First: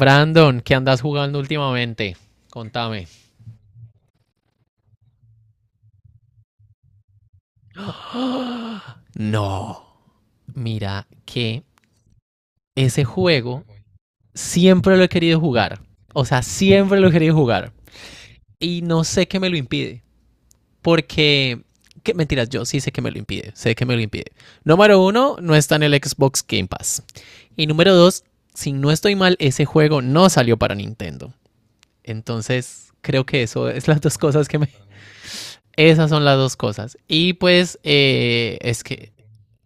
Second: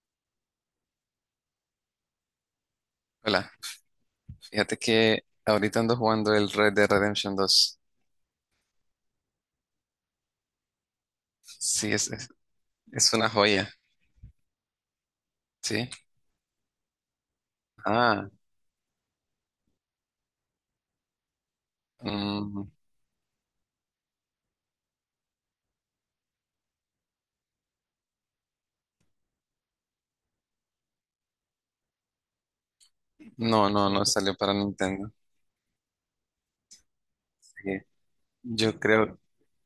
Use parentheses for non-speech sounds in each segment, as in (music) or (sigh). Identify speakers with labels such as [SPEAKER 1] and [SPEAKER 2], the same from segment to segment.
[SPEAKER 1] Brandon, ¿qué andas jugando últimamente? Contame.
[SPEAKER 2] Hola, fíjate que ahorita ando jugando el Red Dead Redemption 2.
[SPEAKER 1] (gasps) ¡Oh! No. Mira que
[SPEAKER 2] Sí,
[SPEAKER 1] ese
[SPEAKER 2] es una
[SPEAKER 1] juego
[SPEAKER 2] joya,
[SPEAKER 1] siempre lo he querido jugar.
[SPEAKER 2] ¿sí?
[SPEAKER 1] O sea, siempre lo he querido jugar.
[SPEAKER 2] Ah,
[SPEAKER 1] Y no sé qué me lo impide. Porque... ¿Qué? Mentiras, yo
[SPEAKER 2] mm,
[SPEAKER 1] sí sé que me lo impide. Sé que me lo impide. Número uno, no está en el Xbox Game Pass. Y número dos, si no estoy mal, ese juego no salió para Nintendo. Entonces, creo que eso
[SPEAKER 2] no,
[SPEAKER 1] es
[SPEAKER 2] no,
[SPEAKER 1] las
[SPEAKER 2] no
[SPEAKER 1] dos
[SPEAKER 2] salió
[SPEAKER 1] cosas
[SPEAKER 2] para
[SPEAKER 1] que me.
[SPEAKER 2] Nintendo.
[SPEAKER 1] Esas son las dos cosas. Y pues
[SPEAKER 2] Sí. Yo
[SPEAKER 1] es que,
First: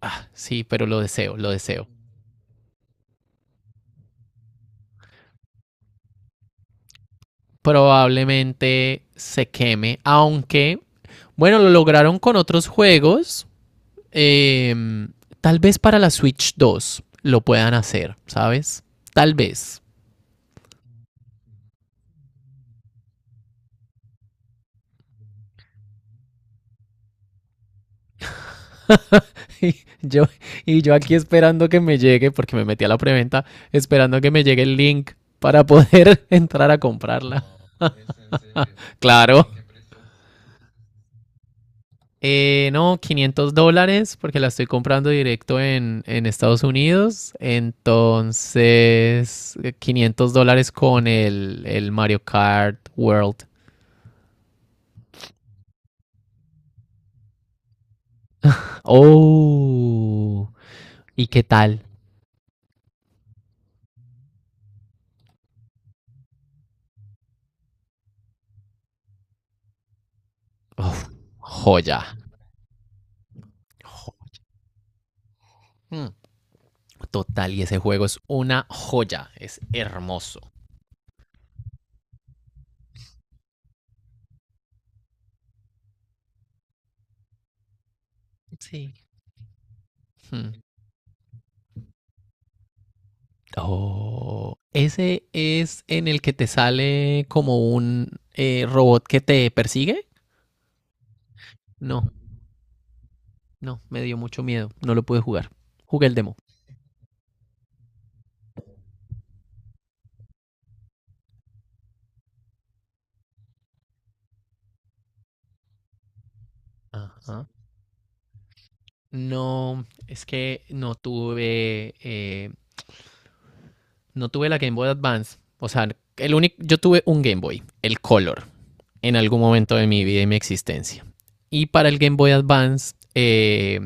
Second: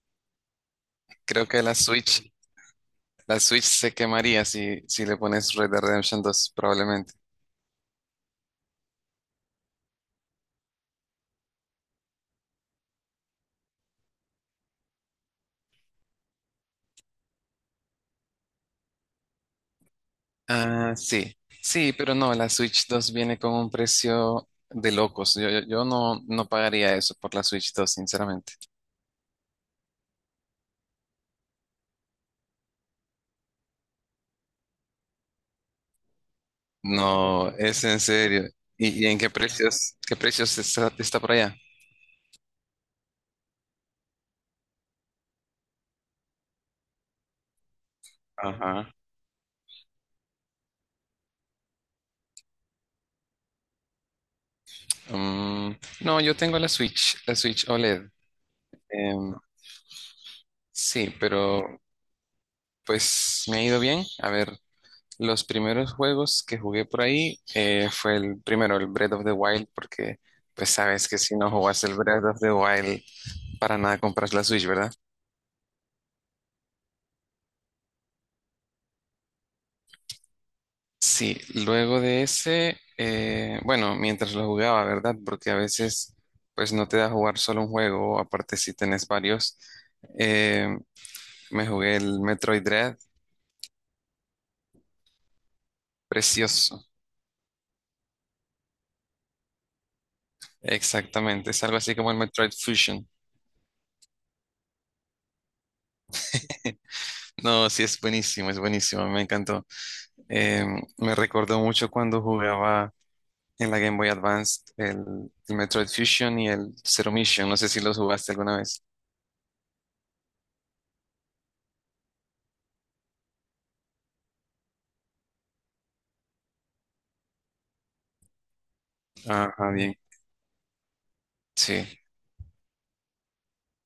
[SPEAKER 1] ah, sí, pero lo deseo,
[SPEAKER 2] creo
[SPEAKER 1] lo
[SPEAKER 2] que
[SPEAKER 1] deseo.
[SPEAKER 2] La Switch se quemaría si le pones Red Dead Redemption 2, probablemente.
[SPEAKER 1] Probablemente se queme, aunque, bueno, lo lograron con otros juegos. eh, Tal vez para la Switch 2 lo puedan hacer, ¿sabes? Tal vez.
[SPEAKER 2] Ah, sí, sí, pero no, la Switch 2 viene con un precio de locos. Yo no pagaría eso por la Switch 2, sinceramente.
[SPEAKER 1] (laughs) Y yo, y yo aquí esperando que me llegue, porque me metí a la preventa, esperando que me llegue el link para poder (laughs) entrar a comprarla.
[SPEAKER 2] No, es en serio. Y en
[SPEAKER 1] Claro.
[SPEAKER 2] qué precios está por allá?
[SPEAKER 1] No, $500 porque la estoy comprando directo en Estados Unidos.
[SPEAKER 2] Ajá.
[SPEAKER 1] Entonces, $500 con el Mario Kart World.
[SPEAKER 2] Mm, no, yo tengo la Switch OLED. Em,
[SPEAKER 1] Oh,
[SPEAKER 2] sí,
[SPEAKER 1] ¿y qué
[SPEAKER 2] pero
[SPEAKER 1] tal?
[SPEAKER 2] pues me ha ido bien. A ver, los primeros juegos que jugué por ahí fue el primero, el Breath of the Wild, porque pues
[SPEAKER 1] Uf,
[SPEAKER 2] sabes que si no jugas el
[SPEAKER 1] joya.
[SPEAKER 2] Breath of the Wild, para nada
[SPEAKER 1] Jo-
[SPEAKER 2] compras la Switch, ¿verdad?
[SPEAKER 1] mm, Total, y ese juego es una joya, es hermoso.
[SPEAKER 2] Sí, luego de ese, bueno, mientras lo jugaba, ¿verdad? Porque a veces, pues no te da jugar solo un juego, aparte si
[SPEAKER 1] Sí.
[SPEAKER 2] tenés varios.
[SPEAKER 1] Hmm.
[SPEAKER 2] Eh, me jugué el Metroid Dread,
[SPEAKER 1] Oh, ese es en el que te
[SPEAKER 2] precioso,
[SPEAKER 1] sale como un robot que te persigue.
[SPEAKER 2] exactamente, es algo así
[SPEAKER 1] No.
[SPEAKER 2] como el Metroid Fusion.
[SPEAKER 1] No, me dio mucho miedo. No lo pude jugar. Jugué el demo.
[SPEAKER 2] No, sí, es buenísimo, me encantó. Eh, me recordó mucho cuando jugaba en la Game Boy Advance el Metroid Fusion y el Zero
[SPEAKER 1] Ajá.
[SPEAKER 2] Mission, no sé si los jugaste alguna vez.
[SPEAKER 1] No, es que no tuve la Game Boy Advance. O sea, el único, yo tuve un Game Boy, el Color, en algún
[SPEAKER 2] Ajá,
[SPEAKER 1] momento de
[SPEAKER 2] bien,
[SPEAKER 1] mi vida y mi existencia. Y
[SPEAKER 2] sí.
[SPEAKER 1] para el Game Boy Advance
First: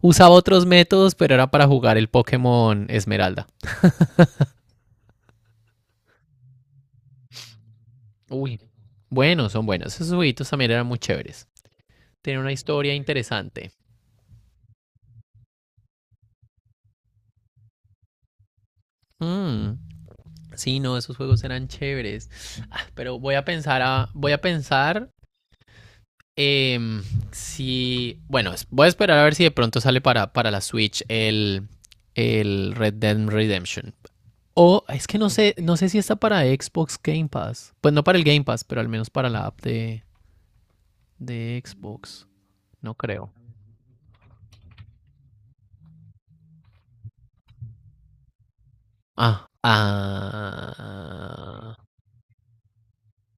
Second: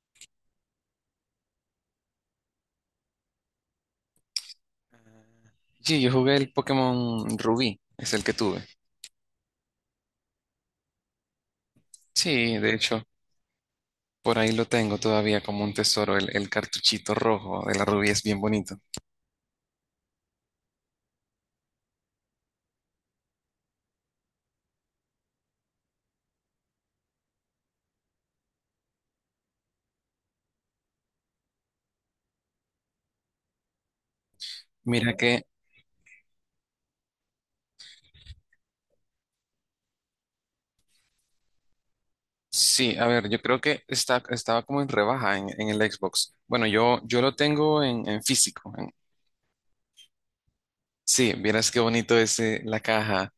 [SPEAKER 1] usaba otros métodos, pero era para jugar el Pokémon Esmeralda.
[SPEAKER 2] Sí, yo jugué el Pokémon Rubí, es el que
[SPEAKER 1] Uy,
[SPEAKER 2] tuve.
[SPEAKER 1] buenos, son buenos. Esos jueguitos también eran muy chéveres. Tienen una
[SPEAKER 2] Sí, de
[SPEAKER 1] historia
[SPEAKER 2] hecho,
[SPEAKER 1] interesante.
[SPEAKER 2] por ahí lo tengo todavía como un tesoro, el cartuchito rojo de la Rubí es bien bonito.
[SPEAKER 1] Mm, sí, no, esos juegos eran chéveres. Ah, pero voy a pensar em, si, bueno, voy a esperar a ver si de pronto sale para la Switch el Red Dead Redemption. O es
[SPEAKER 2] Mira
[SPEAKER 1] que no
[SPEAKER 2] que,
[SPEAKER 1] sé, no sé si está para Xbox Game Pass. Pues no para el Game Pass, pero al menos para la app de Xbox. No
[SPEAKER 2] sí, a ver,
[SPEAKER 1] creo.
[SPEAKER 2] yo creo que está, estaba como en rebaja en el Xbox. Bueno, yo lo tengo en físico.
[SPEAKER 1] Ah,
[SPEAKER 2] Sí, vieras
[SPEAKER 1] ah.
[SPEAKER 2] qué bonito es la caja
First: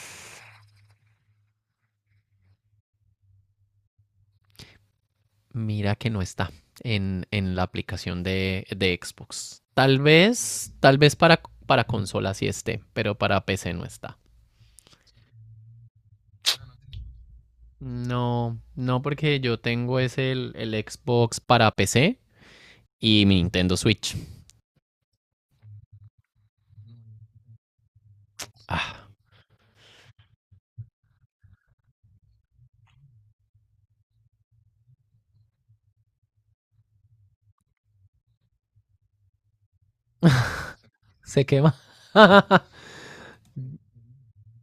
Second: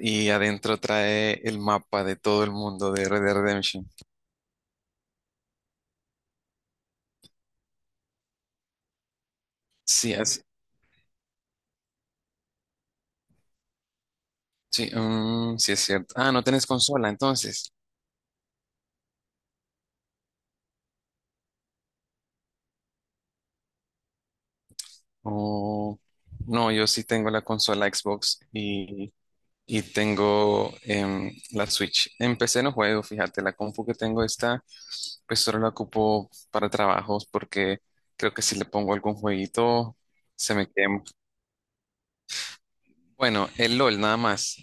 [SPEAKER 2] y adentro trae el mapa de todo el mundo de Red Dead Redemption.
[SPEAKER 1] Mira que no está en la aplicación de Xbox. Tal
[SPEAKER 2] Sí,
[SPEAKER 1] vez, tal vez para consola sí esté, pero para PC no está.
[SPEAKER 2] sí, sí es cierto. Ah, no tenés consola entonces.
[SPEAKER 1] No, no, porque yo tengo es el Xbox para PC y mi Nintendo Switch.
[SPEAKER 2] Oh, no, yo sí tengo la consola Xbox
[SPEAKER 1] Ah,
[SPEAKER 2] y tengo la Switch. En PC no juego, fíjate, la compu que tengo pues solo la ocupo para trabajos porque creo que si le pongo algún jueguito se me quema.
[SPEAKER 1] se quema. (laughs)
[SPEAKER 2] Bueno, el LOL nada más,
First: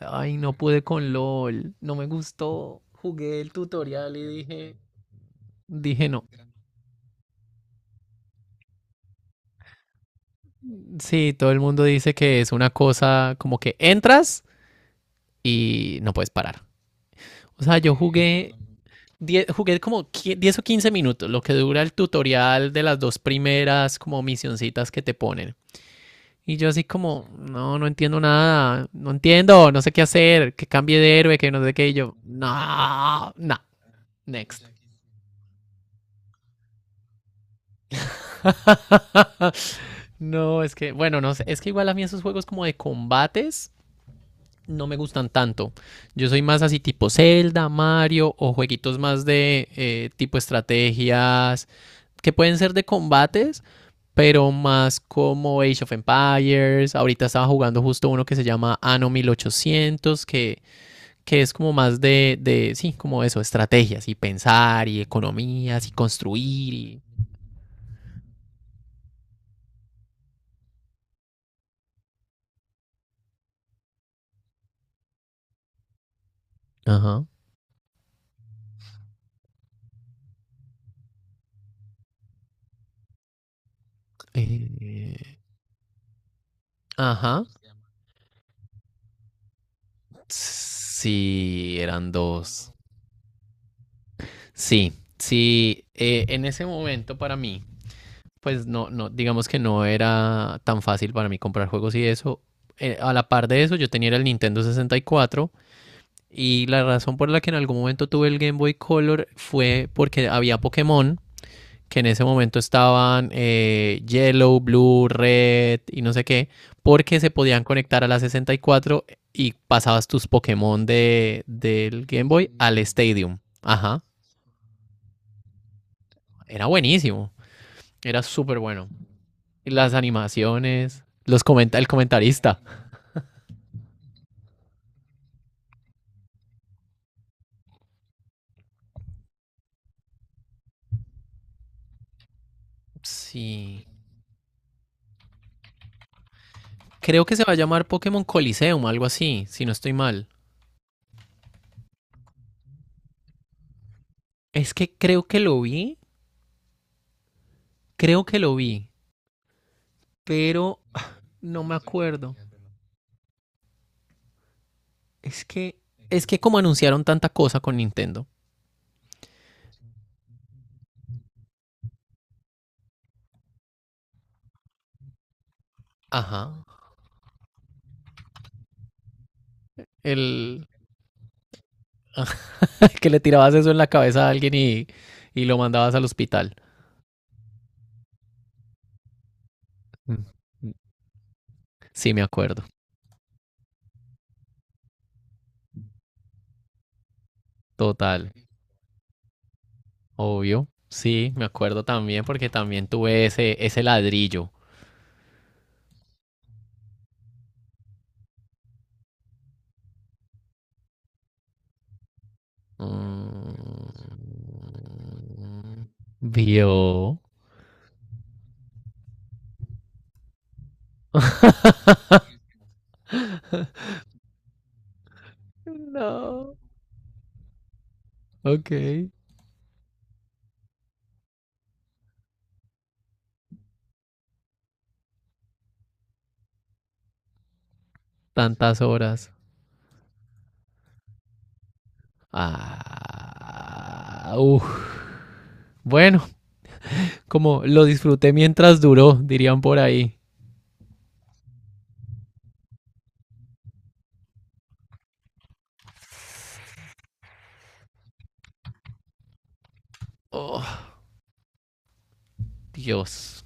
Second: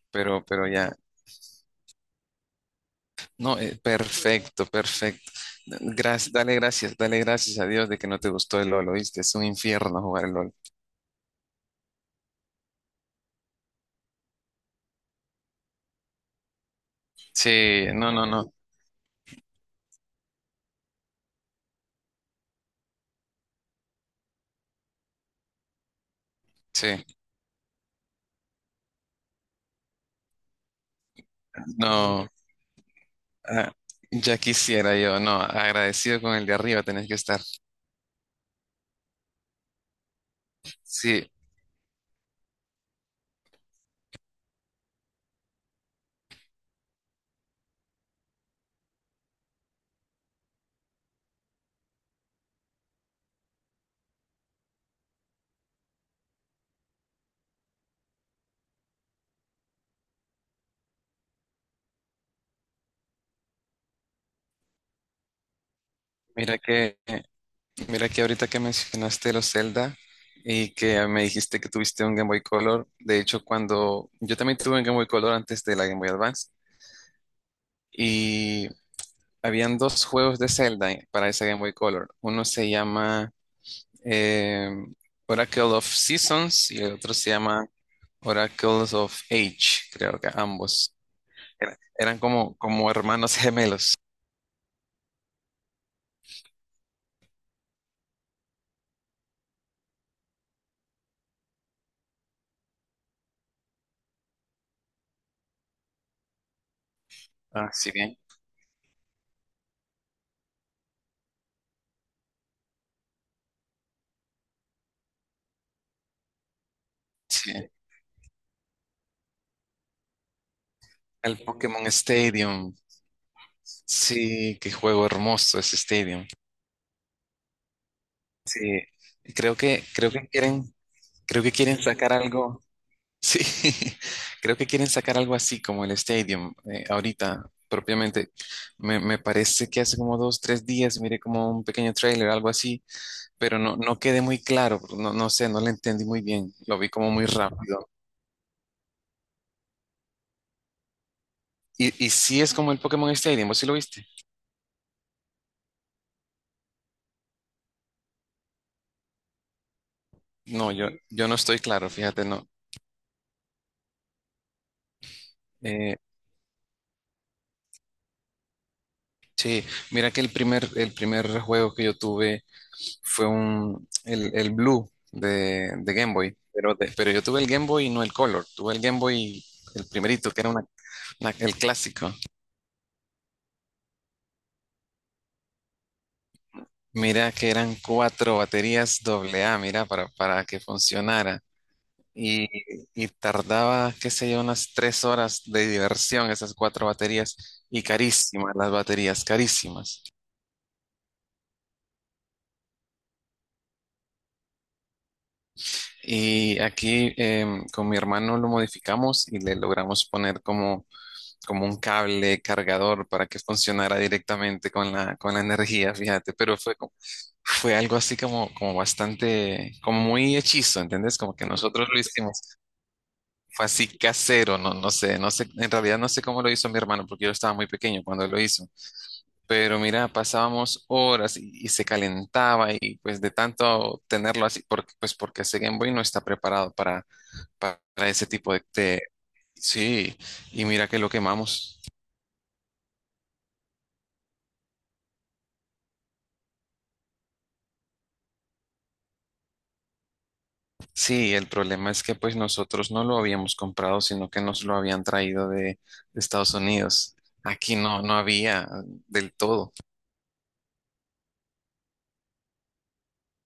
[SPEAKER 1] Ay, no
[SPEAKER 2] pero
[SPEAKER 1] pude
[SPEAKER 2] ya.
[SPEAKER 1] con LOL. No me gustó. Jugué el
[SPEAKER 2] No,
[SPEAKER 1] tutorial y
[SPEAKER 2] perfecto,
[SPEAKER 1] dije,
[SPEAKER 2] perfecto.
[SPEAKER 1] dije no.
[SPEAKER 2] Gracias, dale gracias, dale gracias a Dios de que no te gustó el LOL, ¿oíste? Es un infierno jugar el LOL.
[SPEAKER 1] Sí, todo el mundo dice que es una cosa como que entras y no puedes parar. O sea,
[SPEAKER 2] Sí,
[SPEAKER 1] yo
[SPEAKER 2] no, no, no,
[SPEAKER 1] jugué 10, jugué como 10 o 15 minutos, lo que dura el tutorial de las dos primeras como misioncitas que te ponen. Y yo así
[SPEAKER 2] sí,
[SPEAKER 1] como, no, no entiendo nada, no entiendo, no sé qué hacer, que cambie de héroe, que no sé qué. Y yo,
[SPEAKER 2] no.
[SPEAKER 1] no, no,
[SPEAKER 2] Ah, ya
[SPEAKER 1] next.
[SPEAKER 2] quisiera yo, no, agradecido con el de arriba tenés que estar.
[SPEAKER 1] (laughs) No, es que, bueno,
[SPEAKER 2] Sí,
[SPEAKER 1] no sé, es que igual a mí esos juegos como de combates no me gustan tanto. Yo soy más así tipo Zelda, Mario o jueguitos más de tipo estrategias que pueden ser de combates, pero más como Age of Empires. Ahorita estaba jugando justo uno que se llama Anno 1800, que es como más sí, como eso, estrategias y pensar y economías y
[SPEAKER 2] mira
[SPEAKER 1] construir
[SPEAKER 2] que,
[SPEAKER 1] y...
[SPEAKER 2] mira que ahorita que mencionaste los Zelda y que me dijiste que tuviste un Game Boy Color, de hecho cuando yo también tuve un Game Boy Color antes de la Game Boy Advance
[SPEAKER 1] Ajá.
[SPEAKER 2] y habían dos juegos de Zelda para esa Game Boy Color. Uno se llama eh,
[SPEAKER 1] eh,
[SPEAKER 2] Oracle of Seasons y el otro se
[SPEAKER 1] Ajá.
[SPEAKER 2] llama Oracles of Age, creo que ambos.
[SPEAKER 1] Sí, eran
[SPEAKER 2] Eran
[SPEAKER 1] dos.
[SPEAKER 2] como hermanos gemelos.
[SPEAKER 1] Sí, sí, en ese momento para mí, pues no, no, digamos que no era tan fácil para mí comprar juegos y eso. A la par de eso, yo tenía el Nintendo 64. Y la razón por la que en
[SPEAKER 2] Ah,
[SPEAKER 1] algún
[SPEAKER 2] sí,
[SPEAKER 1] momento
[SPEAKER 2] bien.
[SPEAKER 1] tuve el Game Boy Color fue porque había Pokémon, que en ese momento estaban Yellow, Blue, Red y no sé qué, porque se podían
[SPEAKER 2] Sí.
[SPEAKER 1] conectar a la 64 y cuatro y pasabas tus Pokémon
[SPEAKER 2] El
[SPEAKER 1] de,
[SPEAKER 2] Pokémon
[SPEAKER 1] del Game Boy
[SPEAKER 2] Stadium.
[SPEAKER 1] al Stadium. Ajá,
[SPEAKER 2] Sí, qué juego hermoso ese Stadium.
[SPEAKER 1] era buenísimo, era súper
[SPEAKER 2] Sí.
[SPEAKER 1] bueno.
[SPEAKER 2] Y
[SPEAKER 1] Y las animaciones,
[SPEAKER 2] creo
[SPEAKER 1] los
[SPEAKER 2] que
[SPEAKER 1] comenta
[SPEAKER 2] quieren
[SPEAKER 1] el
[SPEAKER 2] sacar
[SPEAKER 1] comentarista.
[SPEAKER 2] algo. Sí, (laughs) creo que quieren sacar algo así como el Stadium ahorita, propiamente. Me parece que hace como dos, tres días miré como un pequeño trailer, algo así, pero
[SPEAKER 1] Sí,
[SPEAKER 2] no quedé muy claro. No, no lo entendí muy bien. Lo vi como
[SPEAKER 1] creo
[SPEAKER 2] muy
[SPEAKER 1] que se va a llamar
[SPEAKER 2] rápido.
[SPEAKER 1] Pokémon Coliseum, algo así, si no estoy mal.
[SPEAKER 2] Y sí es como el Pokémon Stadium, ¿vos sí lo viste?
[SPEAKER 1] Es que creo que lo vi Creo que lo vi,
[SPEAKER 2] No,
[SPEAKER 1] pero
[SPEAKER 2] yo no estoy
[SPEAKER 1] no me
[SPEAKER 2] claro, fíjate,
[SPEAKER 1] acuerdo.
[SPEAKER 2] no.
[SPEAKER 1] Es que,
[SPEAKER 2] Eh,
[SPEAKER 1] es que como anunciaron tanta cosa con Nintendo.
[SPEAKER 2] Sí, mira que el primer juego que yo tuve fue el Blue de Game Boy,
[SPEAKER 1] Ajá.
[SPEAKER 2] pero yo tuve el Game Boy y no el Color, tuve el Game Boy, el primerito, que era
[SPEAKER 1] El
[SPEAKER 2] el clásico.
[SPEAKER 1] (laughs) que le tirabas eso en la cabeza a alguien y lo mandabas al hospital.
[SPEAKER 2] Mira que eran cuatro baterías doble A, mira, para que funcionara.
[SPEAKER 1] Sí, me
[SPEAKER 2] Y,
[SPEAKER 1] acuerdo.
[SPEAKER 2] y tardaba, qué sé yo, unas 3 horas de diversión esas cuatro baterías y
[SPEAKER 1] Total.
[SPEAKER 2] carísimas las baterías, carísimas.
[SPEAKER 1] Obvio. Sí, me acuerdo también porque también tuve ese ladrillo.
[SPEAKER 2] Y aquí con mi hermano lo modificamos y le logramos poner como un cable cargador para que funcionara directamente con con la
[SPEAKER 1] Mm.
[SPEAKER 2] energía, fíjate,
[SPEAKER 1] Vio.
[SPEAKER 2] fue algo así como bastante, como muy hechizo, ¿entendés? Como que nosotros lo hicimos, fue así casero, no, no sé, en realidad no sé cómo lo
[SPEAKER 1] No.
[SPEAKER 2] hizo mi hermano porque yo estaba muy pequeño cuando lo hizo,
[SPEAKER 1] Ok.
[SPEAKER 2] pero mira, pasábamos horas y se calentaba y pues de tanto tenerlo así, pues porque ese Game Boy no está preparado para ese tipo de,
[SPEAKER 1] Tantas
[SPEAKER 2] de-
[SPEAKER 1] horas.
[SPEAKER 2] Sí, y mira que lo quemamos.
[SPEAKER 1] Ah, uf. Bueno, como lo disfruté mientras duró, dirían por ahí.
[SPEAKER 2] Sí, el problema es que pues nosotros no lo habíamos comprado, sino que nos lo habían traído de Estados Unidos. Aquí no había del todo.
[SPEAKER 1] Oh, Dios.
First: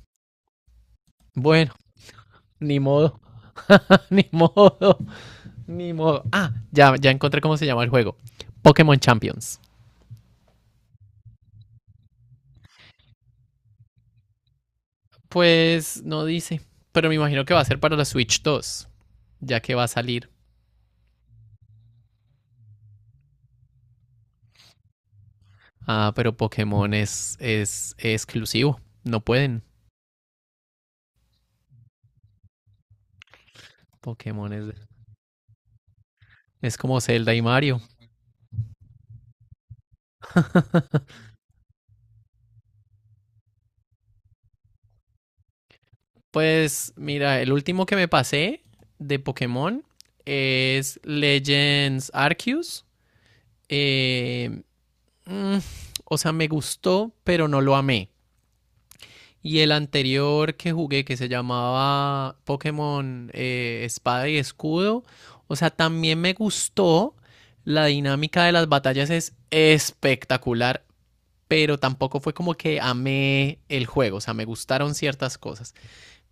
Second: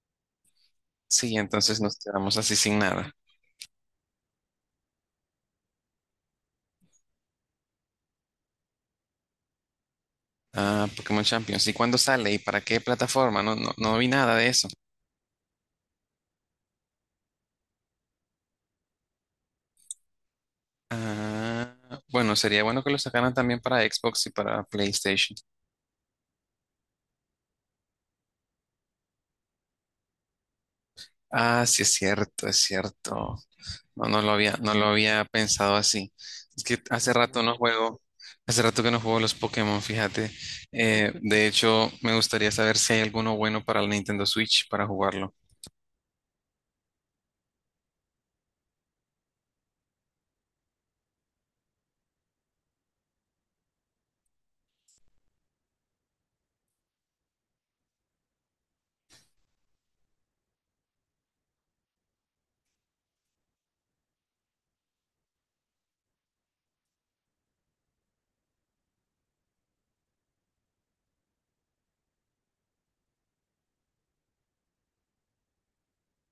[SPEAKER 2] Sí,
[SPEAKER 1] Bueno,
[SPEAKER 2] entonces nos quedamos así sin
[SPEAKER 1] ni
[SPEAKER 2] nada.
[SPEAKER 1] modo. (laughs) Ni modo. Ni modo. Ah, ya, ya encontré cómo se llama el juego. Pokémon Champions.
[SPEAKER 2] Ah, Pokémon Champions. ¿Y cuándo sale? ¿Y para qué plataforma? No, no, no vi nada de eso.
[SPEAKER 1] Pues no dice. Pero me imagino que va a ser para la Switch 2. Ya que va a salir.
[SPEAKER 2] Ah, bueno, sería bueno que lo sacaran también para Xbox y para PlayStation.
[SPEAKER 1] Ah, pero Pokémon es exclusivo. No pueden.
[SPEAKER 2] Ah, sí, es cierto, es cierto. No,
[SPEAKER 1] Pokémon es,
[SPEAKER 2] no lo había pensado así. Es
[SPEAKER 1] es
[SPEAKER 2] que
[SPEAKER 1] como Zelda y Mario.
[SPEAKER 2] hace rato que no juego los Pokémon, fíjate. De hecho, me gustaría saber si hay alguno bueno para el Nintendo Switch para jugarlo.
[SPEAKER 1] Pues mira, el último que me pasé de Pokémon es Legends Arceus. Eh, mm, o sea, me gustó, pero no lo amé. Y el anterior que jugué, que se llamaba Pokémon Espada y Escudo, o sea, también me gustó. La dinámica de las batallas es espectacular, pero tampoco fue como que amé el juego, o sea, me gustaron ciertas cosas.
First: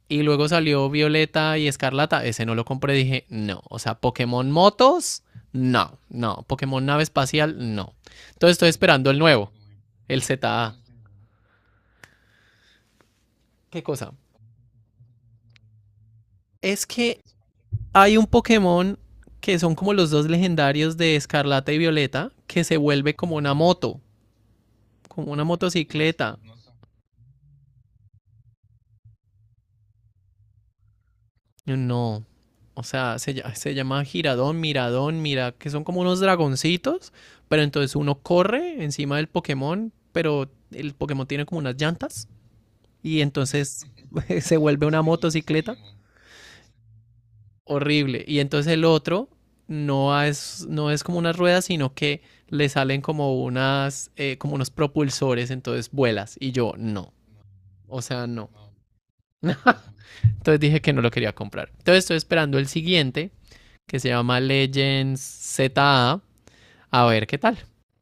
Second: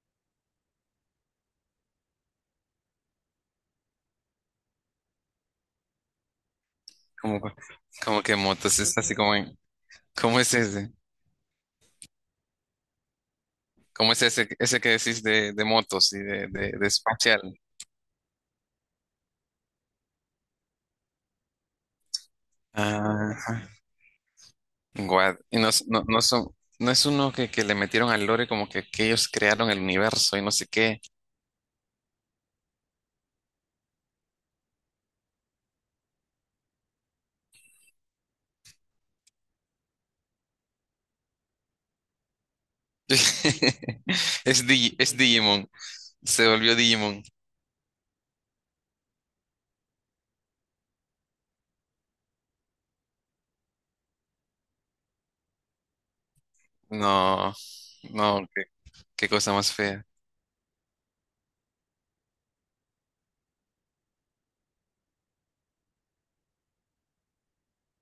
[SPEAKER 1] Y luego salió Violeta y Escarlata. Ese no lo compré. Dije, no. O sea, Pokémon Motos, no. No. Pokémon Nave
[SPEAKER 2] Como,
[SPEAKER 1] Espacial, no.
[SPEAKER 2] como que
[SPEAKER 1] Entonces estoy
[SPEAKER 2] motos, es
[SPEAKER 1] esperando
[SPEAKER 2] así
[SPEAKER 1] el
[SPEAKER 2] como
[SPEAKER 1] nuevo.
[SPEAKER 2] en,
[SPEAKER 1] El
[SPEAKER 2] ¿cómo es
[SPEAKER 1] ZA.
[SPEAKER 2] ese?
[SPEAKER 1] ¿Qué cosa?
[SPEAKER 2] ¿Cómo es ese que decís de motos y
[SPEAKER 1] Es
[SPEAKER 2] de
[SPEAKER 1] que
[SPEAKER 2] espacial?
[SPEAKER 1] hay un Pokémon que son como los dos legendarios de Escarlata y Violeta que se vuelve como una
[SPEAKER 2] Ajá.
[SPEAKER 1] moto. Como
[SPEAKER 2] Guad.
[SPEAKER 1] una
[SPEAKER 2] Y no, no, no
[SPEAKER 1] motocicleta.
[SPEAKER 2] son, no es uno que le metieron al lore como que ellos crearon el universo y no sé qué.
[SPEAKER 1] No. O sea, se llama giradón, miradón, mira, que son como unos dragoncitos, pero entonces uno corre encima del Pokémon, pero el Pokémon tiene como unas llantas y
[SPEAKER 2] (laughs)
[SPEAKER 1] entonces (laughs) se
[SPEAKER 2] Es,
[SPEAKER 1] vuelve
[SPEAKER 2] Digi-
[SPEAKER 1] una
[SPEAKER 2] es Digimon.
[SPEAKER 1] motocicleta
[SPEAKER 2] Se volvió Digimon.
[SPEAKER 1] horrible. Y entonces el otro no es como unas ruedas, sino que le salen como unos propulsores, entonces vuelas. Y yo, no.
[SPEAKER 2] No,
[SPEAKER 1] O sea,
[SPEAKER 2] no,
[SPEAKER 1] no.
[SPEAKER 2] qué cosa más fea.
[SPEAKER 1] (laughs) Entonces dije que no lo quería comprar. Entonces estoy esperando el siguiente que se llama Legends ZA. A ver qué tal.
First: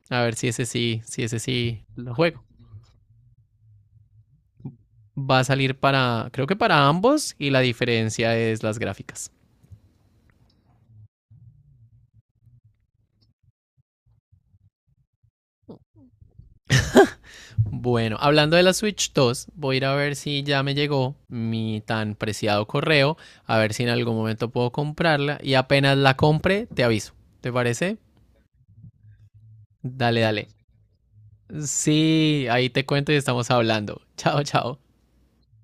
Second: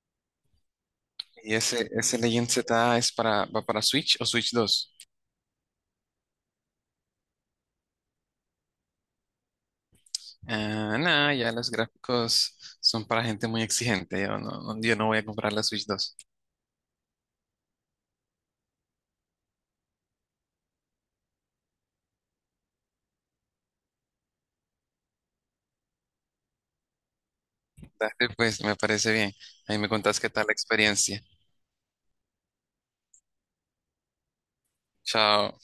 [SPEAKER 1] A ver si ese sí, si ese
[SPEAKER 2] ¿Y
[SPEAKER 1] sí lo
[SPEAKER 2] ese
[SPEAKER 1] juego.
[SPEAKER 2] Legend Z es va para Switch o Switch 2?
[SPEAKER 1] Va a salir para, creo que para ambos y la diferencia es las gráficas.
[SPEAKER 2] Ah, no, ya los gráficos son para gente muy exigente. Yo no voy a comprar la Switch 2.
[SPEAKER 1] Bueno, hablando de la Switch 2, voy a ir a ver si ya me llegó mi tan preciado correo, a ver si en algún momento puedo comprarla y apenas la compre te aviso. ¿Te parece?
[SPEAKER 2] Dale, pues, me parece bien. Ahí me contás
[SPEAKER 1] Dale,
[SPEAKER 2] qué tal
[SPEAKER 1] dale.
[SPEAKER 2] la experiencia.
[SPEAKER 1] Sí, ahí te cuento y estamos hablando. (laughs) Chao, chao.
[SPEAKER 2] Chao.